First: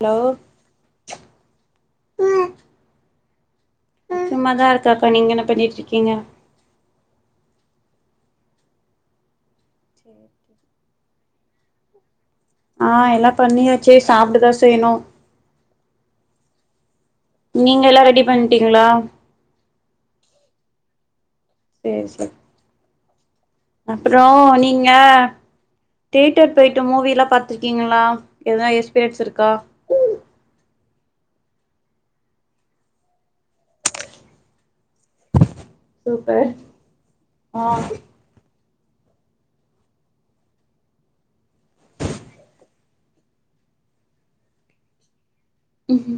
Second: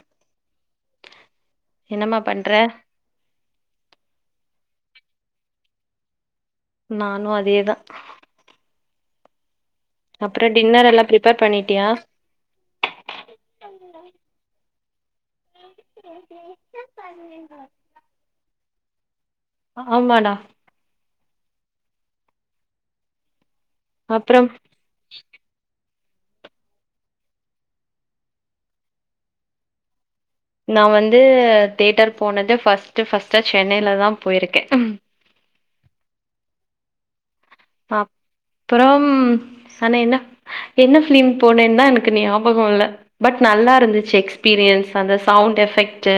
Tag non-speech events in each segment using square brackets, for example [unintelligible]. Hello என்னம்மா பண்ற சும்மாதா இருக்கங்கா நீங்க என்ன பண்ணிட்டு இருக்கீங்க நானு அதே தா அப்புறோ டின்னர் எல்லா ப்ரிப்பேர் பண்ணிட்டியா ஆ எல்லா பண்ணியாச்சு சாப்புடுதா செய்யணூ ஏன் டீ நீங்க எல்லா ரெடி பண்டீங்ளா ஆமாணா சேர் சேரி அப்புறோ அப்றம் நீங்க ஏ தேட்டர் போய்ட்டு மூவிலா பாத்துருக்கீங்களா எதுனா எக்ஸ்பீரியன்ஸ் இருக்கா நா வந்து த்யோட்டர் போனது ஃபஸ்ட்டு ஃபஸ்ட்டு சென்னையில தா போயிருக்கே சூப்பர் ஆ அப்புறோ சொன்ன என்னப் என்ன ஃபிலிம் போனேன்னு தா எனக்கு ஞாபகம் இல்ல பட் நல்லா இருந்துச்சு எக்ஸ்பீரியன்ஸ் அந்த சவுண்ட் எஃப் க்ட்டு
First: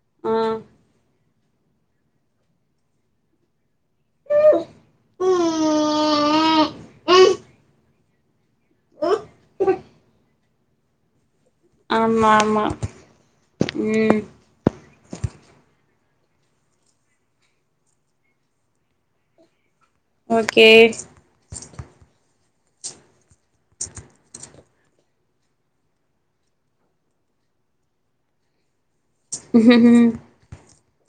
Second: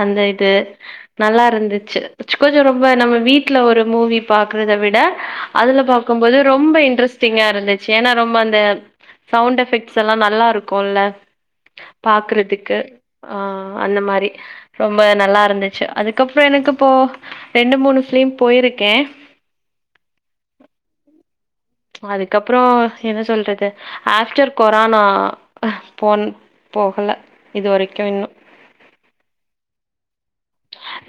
அந்த ஆ இது நல்லா இருந்துச்சு கொஞ்சொ ரொம்ப நம்ம வீட்ல ஒரு மூவி பாக்குறத விட அதுல பாக்கும்போது ரொம்ப இன்ட்ரெஸ்டிங்கா இருந்துச் ஏன்னா ரொம்ப அந்த சவுண்ட் எஃபெக்ட்ஸ்ல்லா நல்லா இருக்கூல்ல ஆமா ஆமா பாக்குறதுக்கு ஆ அந்த ம் மாரி ஒரு மாரி நல்லா இருந்துச்சு அதுக்கப்புறோ எனக்கு இப்போ ரெண்டு மூணு ஃபிலீம் போயிருக்கேன் ஓகே அதுக்கப்றோ என்ன சொல்றது ஆஃப்டர் கொரோனா ஃபோன் போகல இதுவரைக்கு இன்னு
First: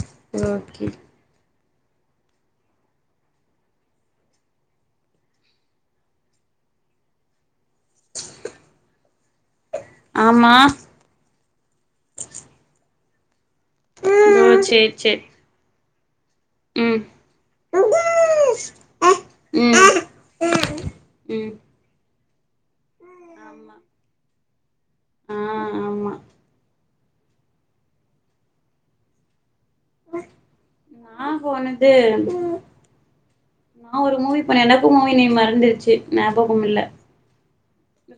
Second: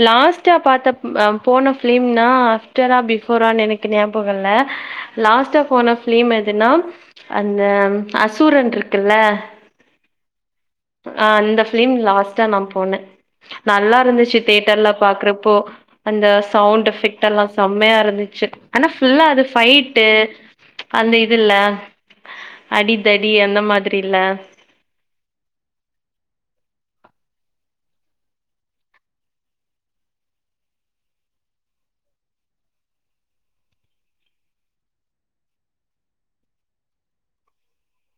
லாஸ்ட்டா ஓகே பாத்த ம் அ ம் போன ஃபிலிம்னா ஆஃப்டரா பிஃபோரானு எனக்கு ஞாபகோ இல்ல லாஸ்ட்டா போன ஃப்லீம் எதுன்னா அந்த அசூரன்ட்ருக்குல்ல ஆமா அ அந்த ஃப்லிம் லாஸ்ட்டா நா போனே நல்லா இருந்துச்சு ஓ சேரி சேரி இப்போ அந்த சவுண்ட் ம் எஃபெக் எல்லா ம் செம்மையா இருந்துச்சு ஆனா ஃபுல்லா அது ஃபைட் டு அந்த ம் இதுல்ல அடிதடி அந்த ஆமா மாத்ரி இல்ல ஆ ஆமா நா போனது நா ஒரு மூவி போனே எனக்கு மூவி நேம் மறந்துருச்சு ஞாபகம் இல்ல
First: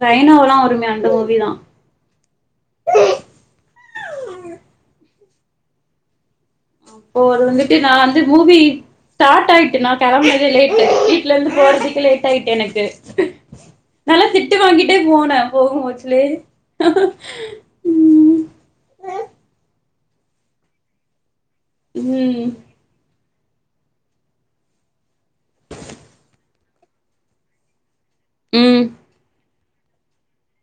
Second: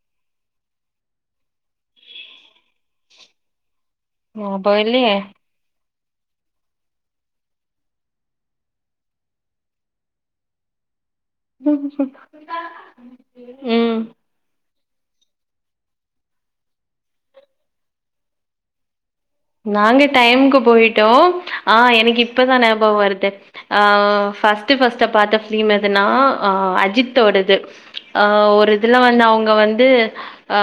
ரெய்னோல்லா வருமே அந்த மூவி தா ஓ அப்ப இல்லியே அப்போ வந்துட்டு நா வந்து மூவி ஸ்டாட் ஆயிட்டு நா கெளம்பனுதே லேட்டு வீட்லருந்து போறதுக்கு லேட் ஆயிட்டு எனக்கு ம் நல்லா திட் டு வாங்கிட்டே போனே போகு [unintelligible] நாங்க டைம்க்கு போயிட்டோ ஆ எனக்கு ம் இப்பதான பகோ வருது அ ஃபஸ்ட்டு ஃபஸ்ட்டா பாத்த ஃபிலிம் எதுனா ஆ அஜித்தோடது அ ஒரு ம் இதுல வந்து அவுங்க வந்து ஆ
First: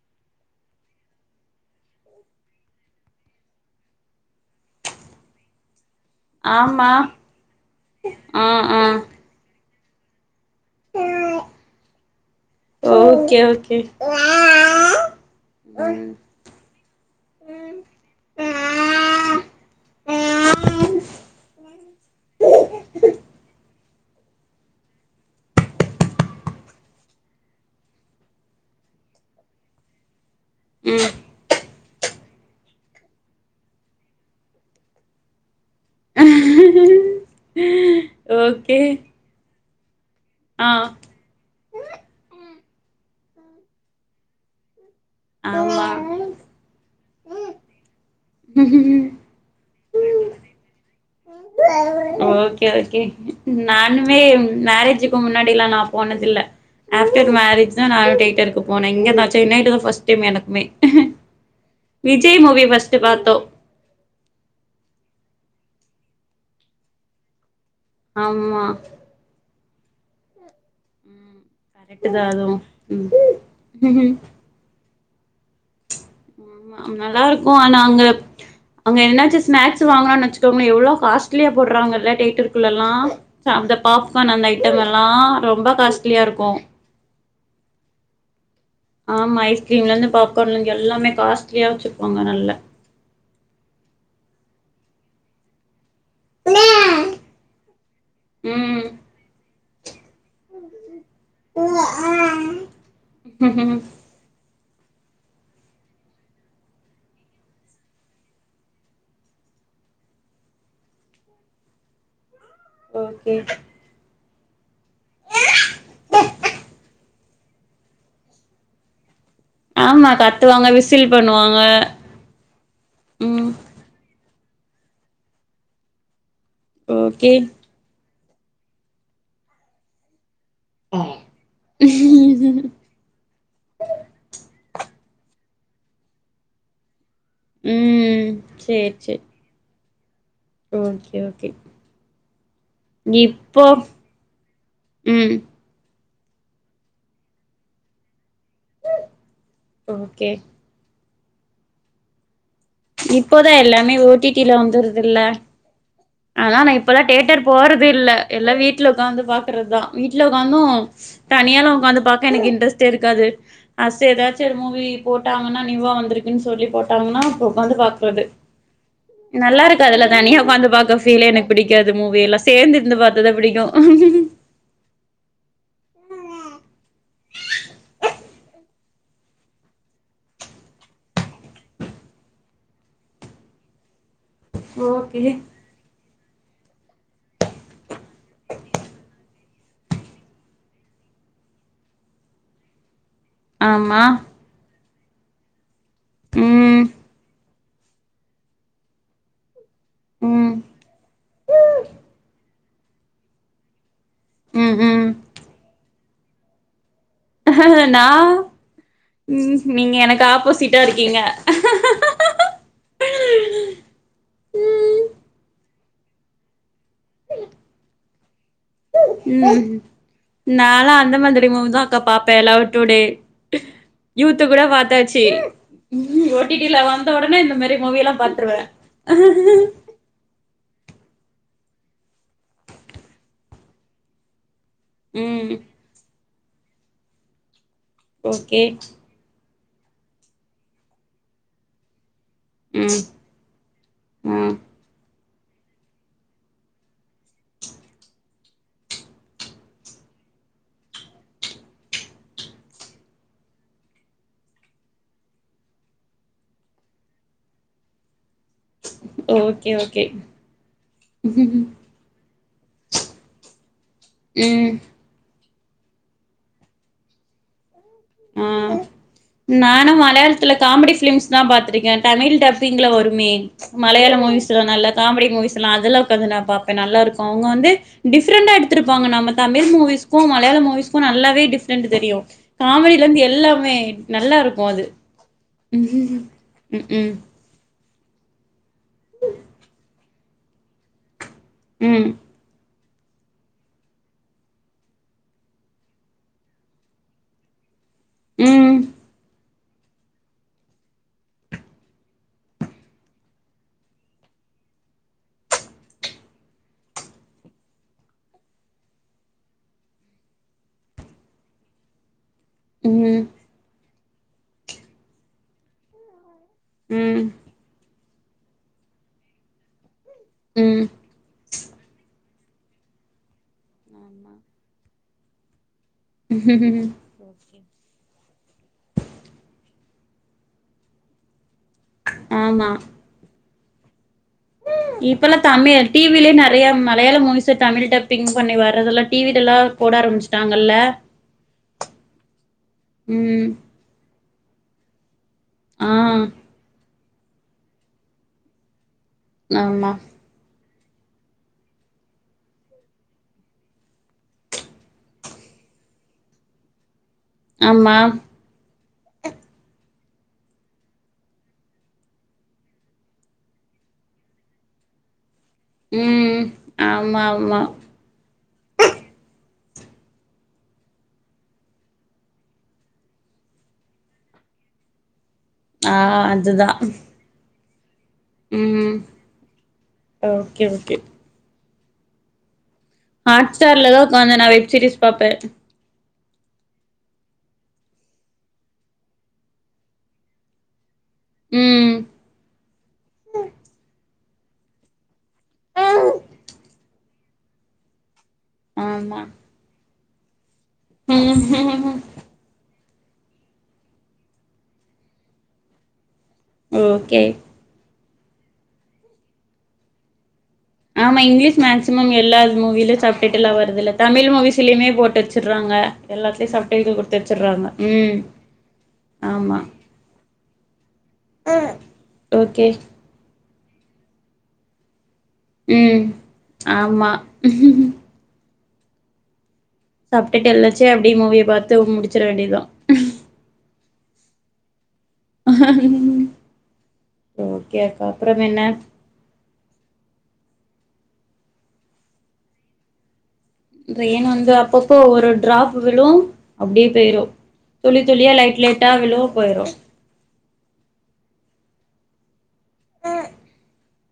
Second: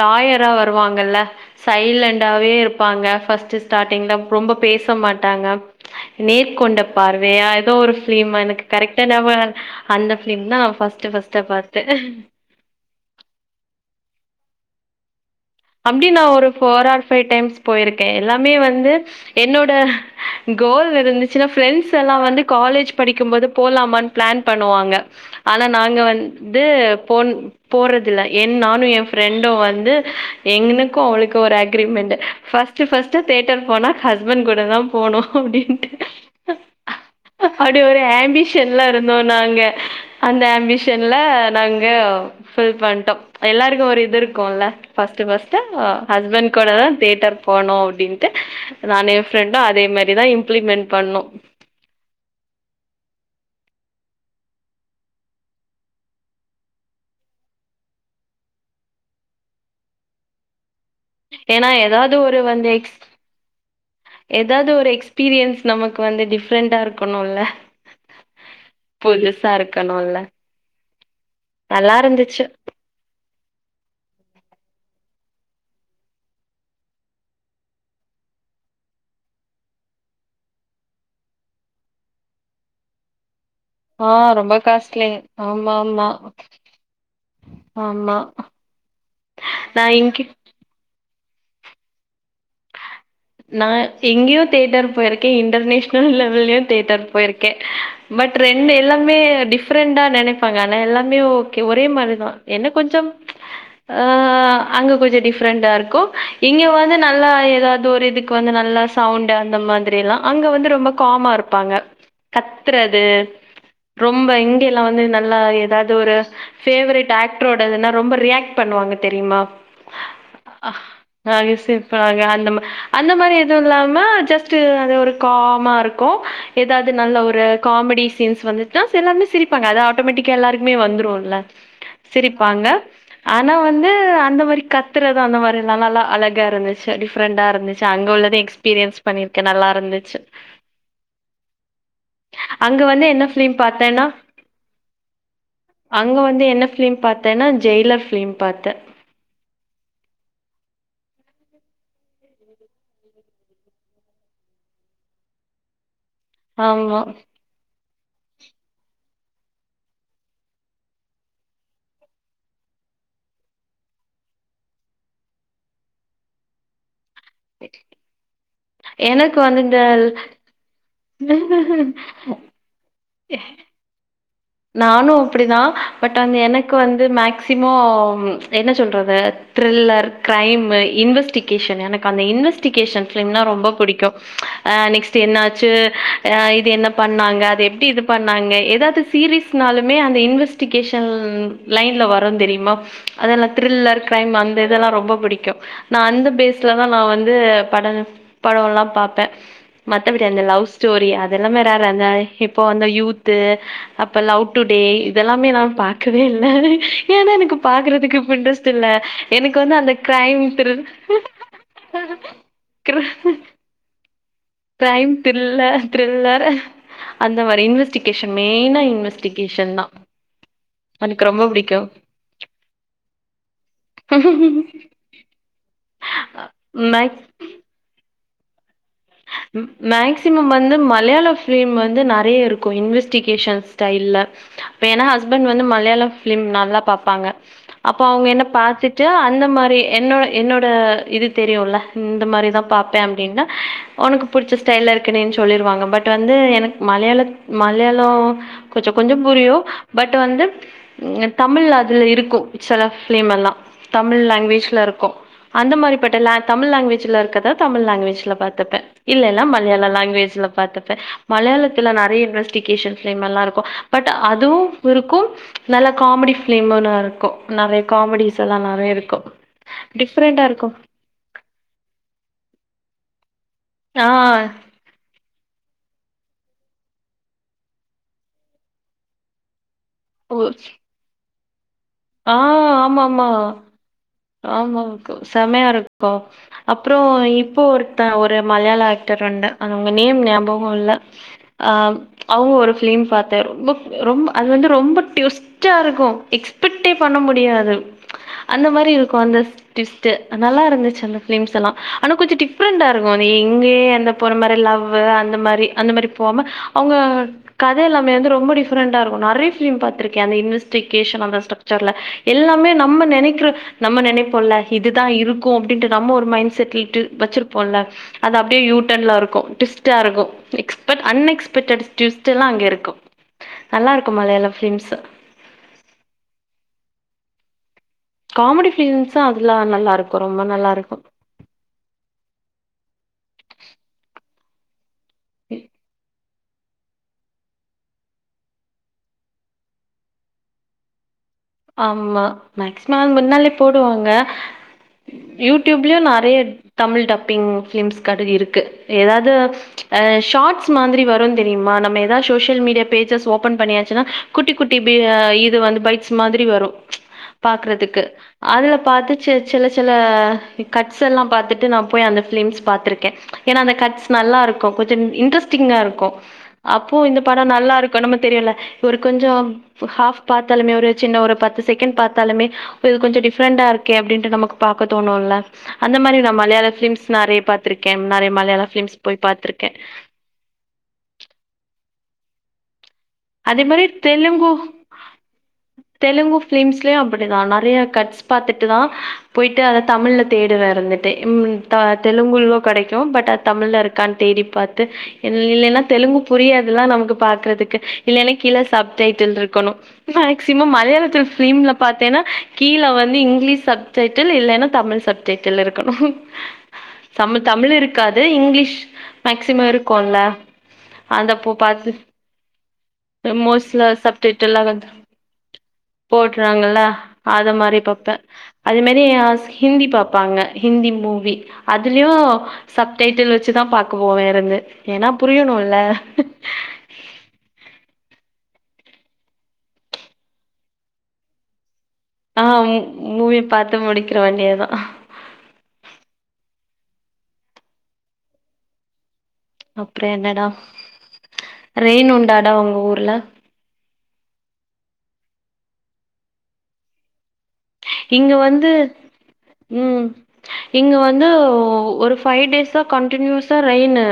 லாயரா வருவாங்கல்ல சைலண்டண்டாவே இருப் பாங்க ஃபஸ்ட்டு ஸ்டாடிங்ல ரொம்ப பேச மாட்டாங்க நேற்கொண்ட ஆமா பார்வையா எதோ ஒரு ஃப்லிமா ஆ எனக்கு ஆ கரெக்டா ஞாப அந்த ஃபிலிம் தா ஃபஸ்ட்டு ஃபஸ்டா பாத்தே ஓகே ஓகே அப்டி ம் நா ஒரு ஃபோர் ஆர் ஃபைவ் டைம்ஸ் போயிருக்கே எல்லாமே வந்து என்னோட கோல் இருந்துச்சுன்னா ஃப்ரெண்ஸ் எல்லா வந்து காலேஜ் படிக்கும்போது போலாமான் ப்ளான் பண்ணுவாங்க ஆனா நாங்க வந்து போன் போறதில்ல என் நானு எ ஃப்ரெண்டு வந்து எங்கனுக்கு அவளுக் கு ஒரு அக்ரிமெண்ட்டு ஃபஸ்ட்டு ஃபஸ்ட்டு தேட்டர் போனா ஹஸ்பண்ட் கூட தா போனு அப்டின்ட்டு ம் அப்டி ஒரு ஓகே ஆம்பிஷன்லா இருந்தோ நாங்க அந்த ஆ ஆம்பிஷன் ல நாங்க ஃபில் பண்ட்டோ எல்லாருக்கு ஒரு இது இருக்குல்ல ஃப ஸ்ட்டு ஃபஸ்ட்டா ஆமா ஹஸ்பண்ட் கூட தா தியேட்டர் போனோ அப்டின்ட்டு நானு ஃப்ரண்டு அதே மாரிதா இம்ப்ளிமெண்ட் பண்ணோ ச ஓகே ஓகே நானுமே மேரேஜுக்கு முன்னாடி எல்லா நா போனதில்ல ஆப்டர் மேரேஜ் தா நானு டேட்டருக்கு போனே இங்க தா சென்னைட்டு தா ஃப்ஸ்ட் டைம் எனக்குமே ஏன்னா ஏதாவது விஜய் மூவி ஃபஸ்ட்டு பாத்தோ எதாவ்து ஒரு எக்ஸ்பீரியன்ஸ் நமக்கு வந்து டிஃப்ரெண்டா இருக்கணுல்ல ஆமா புதுசா இருக்கணுல்ல ம் கரெட்டு தா அதுவு ம் ஆமா நல்லா இருக்கு ஆனா அங்க அங்க என்னாச்சு ஸ்நாக்ஸ் வாங்குறோன் வச்சுக்கோங்க எவ்ளோவு காஸ்ட்லியா போடுறாங்கல்ல டேட்டுருக்குள்ளல்லாம் அந்த ஆ பாப்கான் அந்த ரொம்ப ஐட்டம் காஸ்ட்லி. எல்லாம் ரொம்ப ஆமா, ஆமா, காஸ்ட்லியா இருக்கும் ஆமா ஆமா ஐஸ்கிரீம்ல நான் இருந்து இங்கி பாப்கான்ல இருந்து எல்லாமே காஸ்ட்லியா வச்சுப்பாங்க நல்ல நா எங்கயோ தேட்டர் போயிருக்கேன் இன்டர்நேஷ் னல் லெவல்லயு தேட்டர் போயிருக்கேன் பட் ரெண்டு ம் எல்லாமே டிஃப்ரெண்டா நினைப் ப்பாங்க ஆனா எல்லாமே ஓகே ஒரே மாரிதான் என்ன கொஞ்சம் ஆ அங்க கொஞ்சம் டிஃப்ரெண்ட்டா இருக்கும் இங்க வந்து நல்லா ஏதாவது ஒரு இதுக்கு வந்து நல்லா சவுண்ட் அந்த மாதிரி எல்லாம் அங்க வந்து ரொம்ப காமா இருப்பாங்க கத் த்துறது ஓகே ரொம்ப இங்கிலா வந்து நல்லா ஏதாவது ஒரு பேவரெட் ஆக்டரோடனா ரொம்ப ரியாக்ட் பண்ணுவாங்க தெரியுமா ஆமா கத்துவாங்க விசில் நறையா பண்ணுவாங்க சிரிப்பாங்க அந்த ம அந்த மாரி ம் எதுவும் இல்லாம ஜஸ்ட் அது ஒரு காமா இருக்கும் ஏதாவது நல்ல ஒரு காமெடி சீன்ஸ் வந்துட்டா எல்லாருமே சிரி ப்பாங்க ஆட்டோமேட்டிக்கா எல்லாருக்குமே வந்துரும்ல்ல சிரிப்பாங்க ஓகே ஆனா வந்து அந்த மாரி கத்துறதும் அந்த மாதிராம்ல்லாம் அழகா இருந்துச்சு டிஃப்ரெண்டா இரு துச்சு அங்க ம் உள்ளது சேரி எக்ஸ்பீரியன்ஸ் சேரி பண்ணிருக்கேன் நல்லா இருந்துச்சு ஓகே ஓகே அங்க வந்து என்ன பிலிம் இப்போ பாத்தேன்னா ம் அங்க வந்து என்ன ஃபிலிம் பார்த்தேன்னா ஜெய்லர் பிலிம் பார்த்தேன் ஓகே [inaudible] இப்போதான் எல்லாமே ஓடிட்டில வந்துருதுல்ல அதா நான் ஆமா இப்பல்லாம் தேட்டர் போறது இல்ல எல்லா வீட்ல உட்காந்து பாக்குறதுதான் வீட்ல உட்க்காந்தும் தனியால உட்கந்து பாக்க எனக்கு இன்ட்ரஸ்டே இருக்காது அஸ்சு ஏதாச்சும் ஒரு மூவி போட்டாங்கன்னா நீயூவா வந்திருக்குன்னு சொல்லி போ ட்டோம்னா அப்போ உக்காந்து பாக்குறது எனக்கு வந்து நல்லா இருக்காதுல தனியா வீட்ல உட்காந்து பாக்குற பீலே எனக்கு இந்த பிடிக்காது மூவி எல்லாம் சேர்ந்த இருந்து பார்த்தாதான் புடிக்கும் நானும் அப்டிதான் பட் வந்து எனக்கு வந்து மேக்சிமம் என்ன சொல்றது த்ரில்லர் கிரைமு இன்வெஸ்டிகேஷன் எனக்கு அந்த இன்வெஸ்டிகேஷன் ஃபிலிம்னா ரொம்ப புடிக்கும் அ நெக்ஸ்ட் ஓகே என்னாச்சு அ இது என்ன பண்ணாங்க அது எப்டி இது பண்ணாங்க ஏதாவது சீரிஸ்னாலுமே அந்த இன்வெஸ்டிகேஷன் லைன்ல வரும் தெரியுமா அதெல்லாம் த்ரில்லர் ஆமா கிரைம் அந்த இதெல்லாம் ரொம்ப புடிக்கும் நான் அந்த ம் பேஸ்லதான் நான் வந்து பட படம்ல்லாம் பார்ப்பேன் மத்தபடி அந்த ம் லவ் ஸ்டோரி அதெல்லாம் வேற‌ யார் அந்த இப்போ அந்த யூத்து அப்ப லவ் ம் டுடே ம் இதெல்லாமே நான் பாக்கவே இல்ல ஏன்னா எனக்கு நா பாக்குறதுக்கு இப்ப இன்ட்ரெஸ்ட் இல்ல எனக்கு ம் வந்து அந்த நீங்க எனக்கு கிரைம் ஆப்போசிட்டா த்ரில் இருக்கீங்க திரில் கிரைம் திரில்லர் தரில்லர் அந்த மாரி இன்வெஸ்டிகேஷன் மெயினா இன்வெஸ்டிகேஷன் தான் நானும் அந்த மாதிரி மூவி தான் உட்காந்து பாப்பே லவ் டுடே யூத்து கூட பாத்தாச்சு ஓ டி டி ல வந்த உடனே இந்த மாரி மூவியெல்லாம் பாத்துருவேன் மேக்சிமம் வந்து மலையாள பிலிம் வந்து நிறைய இருக்கும் இன்வெஸ்டிகேஷன் ஸ்டைல்ல [inaudible] வேனா ஹஸ்பண்ட் ம் வந்து மலையாளம் பிலிம் நல்லா பார்ப்பாங்க அப்போ அவுங்க என்ன ஓகே பார்த்துட்டு ஜா அந்த மாரி என்னோட என்னோட இது தெரியுல்ல இந்த மாரிதா பாப்பே ம் அப்டின்னா உனக்கு புடிச்ச ம் ஸ்டைல்ல இருக்குனே சொல்லிருவாங்க பட் வந்து எனக் மலையாள மலையாளோ கொஞ்ச கொஞ்ச புரியு பட் வந்து தமிழ் அதுல இருக்கு சில ஃபிலிம் எல்லா தமிழ் லாங்குவேஜ்ல இருக்கு அந்த மாரிப்பட்டல தமிழ் லாங்குவேஜ்ல இருக்கற்த தமிழ் லாங்குவேஜ்ல பாத்துப்பே இல்லேல்லா ஓகே மலையாள ஓகே லாங்குவேஜ்ல பாத்துப்பே மலையாளத்துல நெறைய இன்வெஸ்டிகேஷன் ஃபிலிமெல்லா இருக்கு பட் அதுவு ம் இருக்கு நல்ல காமெடி ஃபிலிம்முலா இருக்கு நெறைய காமெடிஸ் ஆ எல்லா நெறைய இருக்கு டிஃப்ரெண்டா இருக்கு நா பாத்திருக்கே தமிழ் டப்பிங்க வருமே ஆ மலையாள மூவிஸ்லா நல்லா காமெடி மூவிசெல்லா அதெலா உக்காந்து நா பாப்பே நல்லாருக்கு அவுங்க வந்து டிஃப்ரெண்டா எடுத்திருப்பாங்க நம்ம தமிழ் மூவிஸ்க்கு ஓ மலையாள மூவிஸ்க்கு நால்லாவே டிஃப்ரெண்ட் தெரியு ஆ காமெடில ஆமா இருந்து ஆமா எல்லாமே நல்லா இருக்கு அது ஆமாங் கா செமையா இருக்கு ம் ம் அப்றோ ம் இப்போ ஓர் த ஒரு மலையாள ஆக்டர் உண்டு அது அவங்க நேம் ஞாபகோ இல்ல அ அவங்க ஒரு ஃபிலிம் பாத்தே ரொம்ப ரொம்ப அது வந்து ரொம்ப டுயிஸ்ட்டா இருக்கு எக்ஸ் டே பண்ண முடியாது அந்த ம் மாரி இருக்கு அந்த ட்விஸ்டு அத் நல்லா இருந்துச்சு அந்த ஃபிலிம்ஸ் எல்லா ஆனா கொஞ்ச டிஃப்ரெண்ட்டா இருக்கு எங்கயே அந்த போற மாரி லவ்வு அந்த மாரி அந்த மாரி போகாம அவுங்க கத எல்லாமே வந்து ரொம்ப டிஃபரெண்டா இருக்கு நெறைய ஃபிலிம் பாத்திருக்கே அந்த இன்வெஸ்டிகேஷன் அந்த [unintelligible] எல்லாமே நம்ம ம் நெனைக்கற நம்ம நினைப்போல்ல இதுதா இருக்கு அப்டின்ட்டு நம்ம ஒரு மைண்ட் செட்டில்டு வெச்சிருப்போல்ல அது அப்டியே யூட்டன்ல இருக்கு டிவிஸ்ட்டா இருக்கு ம் அன் எக்ஸ்பெக்டட் டுவிஸ்டெல்லா அங்க இருக்கு நல்லா இருக்கு மலையாள ஃபிலிம்ஸ்சு ம் ம் ஓகே காமெடி ஃபிலிம்ஸ்சு அதுல நல்லா இருக்கு ரொம்ப நல்லா இருக்கு ஆம்மா இப்பெல்லா தமி டி வி ல்லயே நெறைய மலையாள மூவிஸ் சு தமிழ் டப்பிங் பண்ணி வரதெல்லா டி வி ல எல்லா போட ஆரம்பச்சுட்டாங்கல்ல ஆம்மா மேக்சிமம் ம் முன்னாலே போடுவாங்க ஆ யூடியூப்லயு நெறைய தமிழ் டப்பிங் பிலிம்ஸ் கதை இருக்கு ஏதாவத் து ஆமா அ ஷாட்ஸ் மாத்ரி வரு தெரியுமா நம்ம ஏதா சோசியல் மீடியா பேஜஸ் ஓபன் பண்ணியாச்சுனா குட்டி குட்டி பி இது வந்து பைட்ஸ் மாத்ரி வரு ஆமா பாக்குறதுக்கு அதுல பாத்து சே சின்ன சின்ன கட்ஸ் எல்லா பாத்துட்டு நா போய் அந்த ஃபிலிம்ஸ் பாத்துருக்கே ஏன்னா அந்த கட்ஸ் நல்லா இருக்கு கொஞ்ச இன்ட்ரெஸ்டிங்கா இருக்கு ம் அப்போ இந்த ஆமா படோ ஆமா நல்லா இருக் [unintelligible] தெரியுல ஒரு கொஞ்சோ ஹாஃப் பாத்தாலுமே ஒரு சின்ன ஒரு பத்து செகண்ட் பாத்தாலுமே இது கொஞ்ச டிஃப்ரெண்டா இருக்கே அப்டின்ட்டு நமக் பாக்க தோணுல்ல ஆ அந்த மாரி நா மலையாள அதுதான் ஃபிலிம்ஸ் நெறைய பாத்திருக்கே நெறைய மலையாள பிலிம்ஸ் போய் பாத்திருக்கே அ ஓகே ஓகே ஹாட் அதே மாரி ஸ்டார்ல தா உக்காந்து நா தெலுங்கு வெப் சீரிஸ் பாப்பே தெலுங்கு ஃபிலிம்ஸ்லயு அப்டிதா நெறைய கட்ஸ் பாத்துட்டு தா போயிட்டு அத தமிழ்ல தேடுவே ஆரம்பி ம் [unintelligible] தெலுங்குலயு கெடைக்கு பட் அது தமிழ்ல இருக்கான் தேடி பாத்து இல்லலேனா தெலுங்கு புரியாதுல்லா நமக்கு பாக்குறதுக்கு இல்லனா கீழ ஆமா சப்டைட்டில் இருக்கணு மேக்சிமம் மலையாளத்துல பிலிம்ல ம் பாத்தேன்னா கீழ வந்து இங்கிலீஷ் சப்டைடில் இல்லேனா தமிழ் சப்டைடிலு இருக்கணு ஓகே தமிழ் தமிழ் இருக்காது இங்கிலீஷ் மேக்சிம இருக்குல ஆமா இங்கிலீஷ் மேக்சிமம் எல்லார் மூவில சப்டைடிலா மோஸ்ட்ல வருதுல தமிழ் சப்டைட்டில்லா மூவிஸ்லியுமே வந்து போட்டு வெச்சுற்றாங்க எல்லாத்திலியு போட்றாங்கல்ல சப்டைடில் குடுத்து அத வெச்சிற்றாங்க மாரி பாப்பே ம் அது மேரி அ ஆமா ஹிந்தி பாப்பாங்க ஹிந்தி மூவி அதுலியு ஓகே சப் டைட்டில் வெச்சுதா பாக்குவோ வேரது ஏனா புரியணுல ம் ஆமா ம் சப்டைடில்லவெச்சு அப்டியே மூவிய பாத்து முடிச்சிர ஆ வேண்டியதா மூவி பாத்து முடிக்கிற வேண்டிய தா ஓகே அக்கா அப்புறம் என்ன அப்புற என்னடா ரெயின் உண்டாடா உங்க ஊர்ல ரெயின் வந்து அப்பப்போ ஒரு டிராப்பு விழு அப்டி பேய்ரு துளி துளியா இங்க லைட் வந்து லைட்டா விழு போயிரு ம் இங்க வந்து ஒரு ஃபைவ் டேஸ்ஸா கண்டினியுஷா ரெயினு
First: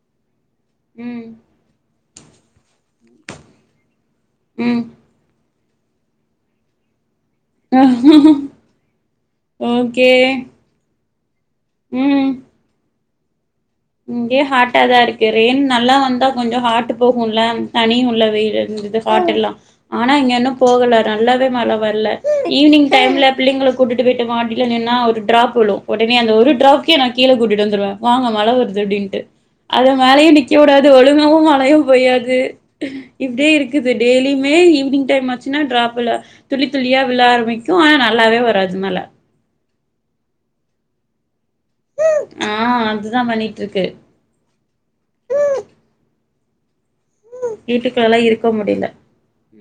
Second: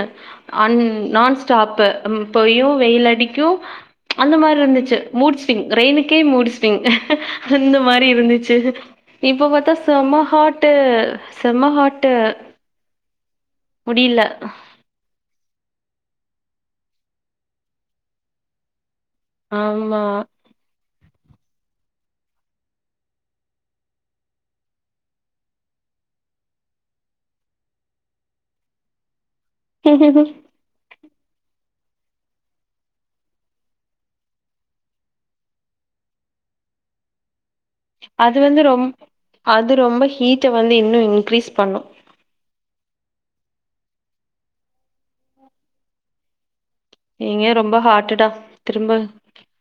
அன் ம் நான் ஸ்டாப்பு இப்பயு வெயில் அடிக்கு அந்த ம் மார்ருந்துச்சு மூட்ஸிவிங் ரெய்னுக்கே மூட்ஸிவிங் அந்த மாரி இருந்துச்சு இப்ப பாத்தா ஓகே செம ஹாட்டு செம ஹாட்டு முடில இங்கியு ஹாட் அதா இருக்கு ரெயின் நல்லா வந்தா கொஞ்ச ஹாட்டு போகுல தனி உள்ள வெயிலுந்து ஹாட்டில்லா ஆமா ஆனா இங்க இன்னு போகல நல்லாவே மழ வரல ஈவினிங் டைம்ல் பிள்ளைங்கள கூட்டிட்டு போயிட்டு மாட்டில நின்னா ஒரு ட்ராப் விழு ஒடனே அந்த ஒரு டிராப்கே நா கீழ கூட்டிட் வந்துடுவ வாங்க மழ வர்து அப்டின்ட்டு அது மேலய நிக்க உடாது ஒழுங்காவு மழயு பொய்யாது இப்டியே இருக்குது டெய்லியுமே ஈவினிங் டைம் வன்ச்சுனா ட்ராப்புல துளி துளியா விழ ஆரம்பிக் அது வந்து ரொம் அது ரொம்ப ஹீட்ட வந்து இன்னு இன்கிரீஸ் பண்ணு ஆ அதுதா பண்ணிட்ருக்கு இங்க ரொம்ப வீட்டுக்குள்ளலா ஹாட்டுடா இருக்க முடில திரும்ப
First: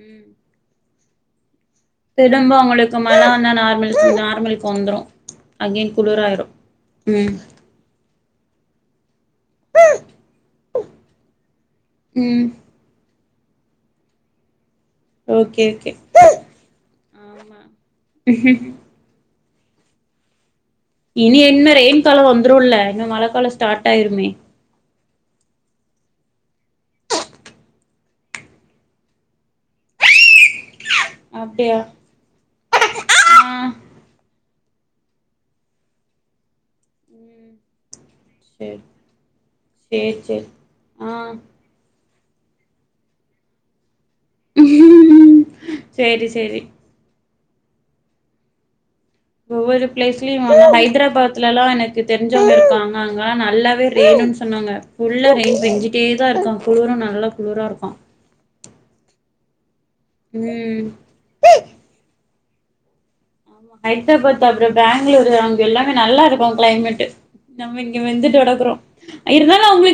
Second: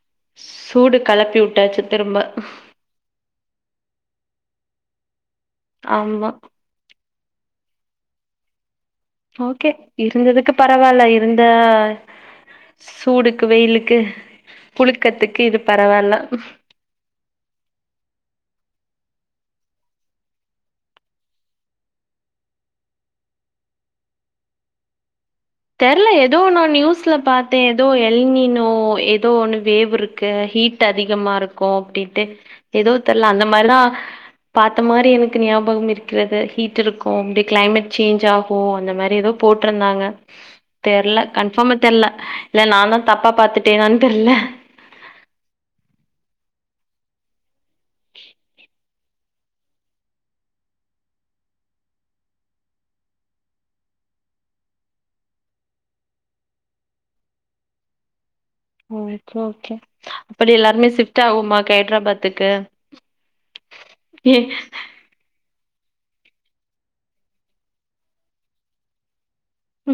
ம் சூடு களப்பி வுட்டாச்சு திரும்ப உங்களுக்கு மழ வந்தா நார்மல் நார்மலுக்கு வந்துரு அகென் ஆமா குளிராயிரு ம் ஓகே இருந்ததுக்கு பரவால்ல இருந்த ம் சூடுக்கு வெயிலுக்கு புளுக்கத்துக்கு இது ஓகே ஓகே பரவால்ல ஆமா இனி என்ன ரெயின் கால வந்துருல இன்னு மழ கால ஸ்டார்ட் ஆயிருமே தெர்ல ஏதோன்னு நியூஸ்ல பாத்தே ஏதோ எல் நினோ ஏதோ ஒன்று வேவ் இருக்கு ஹீட் டு அதிகமா இருக்கு அப்டியா அப்டின்ட்டு ஏதோ தெர்ல அந்த ஆ மார்தா பாத்த மாரி எனக்கு ஞாபகம் இருக்கிறது ஹீட் இருக்கு அப்டி ம் கிளைமேட் சேஞ்ச்சாகு ஓ சேரி அந்தமேரி ஏதோ போட்ருந்தாங்க சேரி சேரி ஆ தெர்ல கன்ஃபாமா தெர்ல இல்ல நாந்தா தப்பா பாத்துட்டேனான் தெர்ல சேரி சேரி ஒவ்வொரு பிளேஸ்லியு வந்து ஹைதராபாத்துலலா எனக்கு தெரிஞ்சவங்க இருக்காங்க அங்கல்லா நல்லாவே ரெய்னுன் சொன்னாங்க ஃபுல்லா ரெயின் பெஞ்சிட்டே தா இருக்கா குளுரு நல்லா குளுரா இருக்கா அப்டி எல்லாருமே ம் ஷிஃப்ட் ஆகுவோமா ஹைதராபாத்துக்கு ஆயத்த பாத் அபர பேங் பெங்களூரு அங்க எல்லாமே நல்லா இருக்கும் கிளைமட் நம்ம இங்க வந்துட்டுக்கடக்குறோ இருந்தாலு அவங்களுக்கு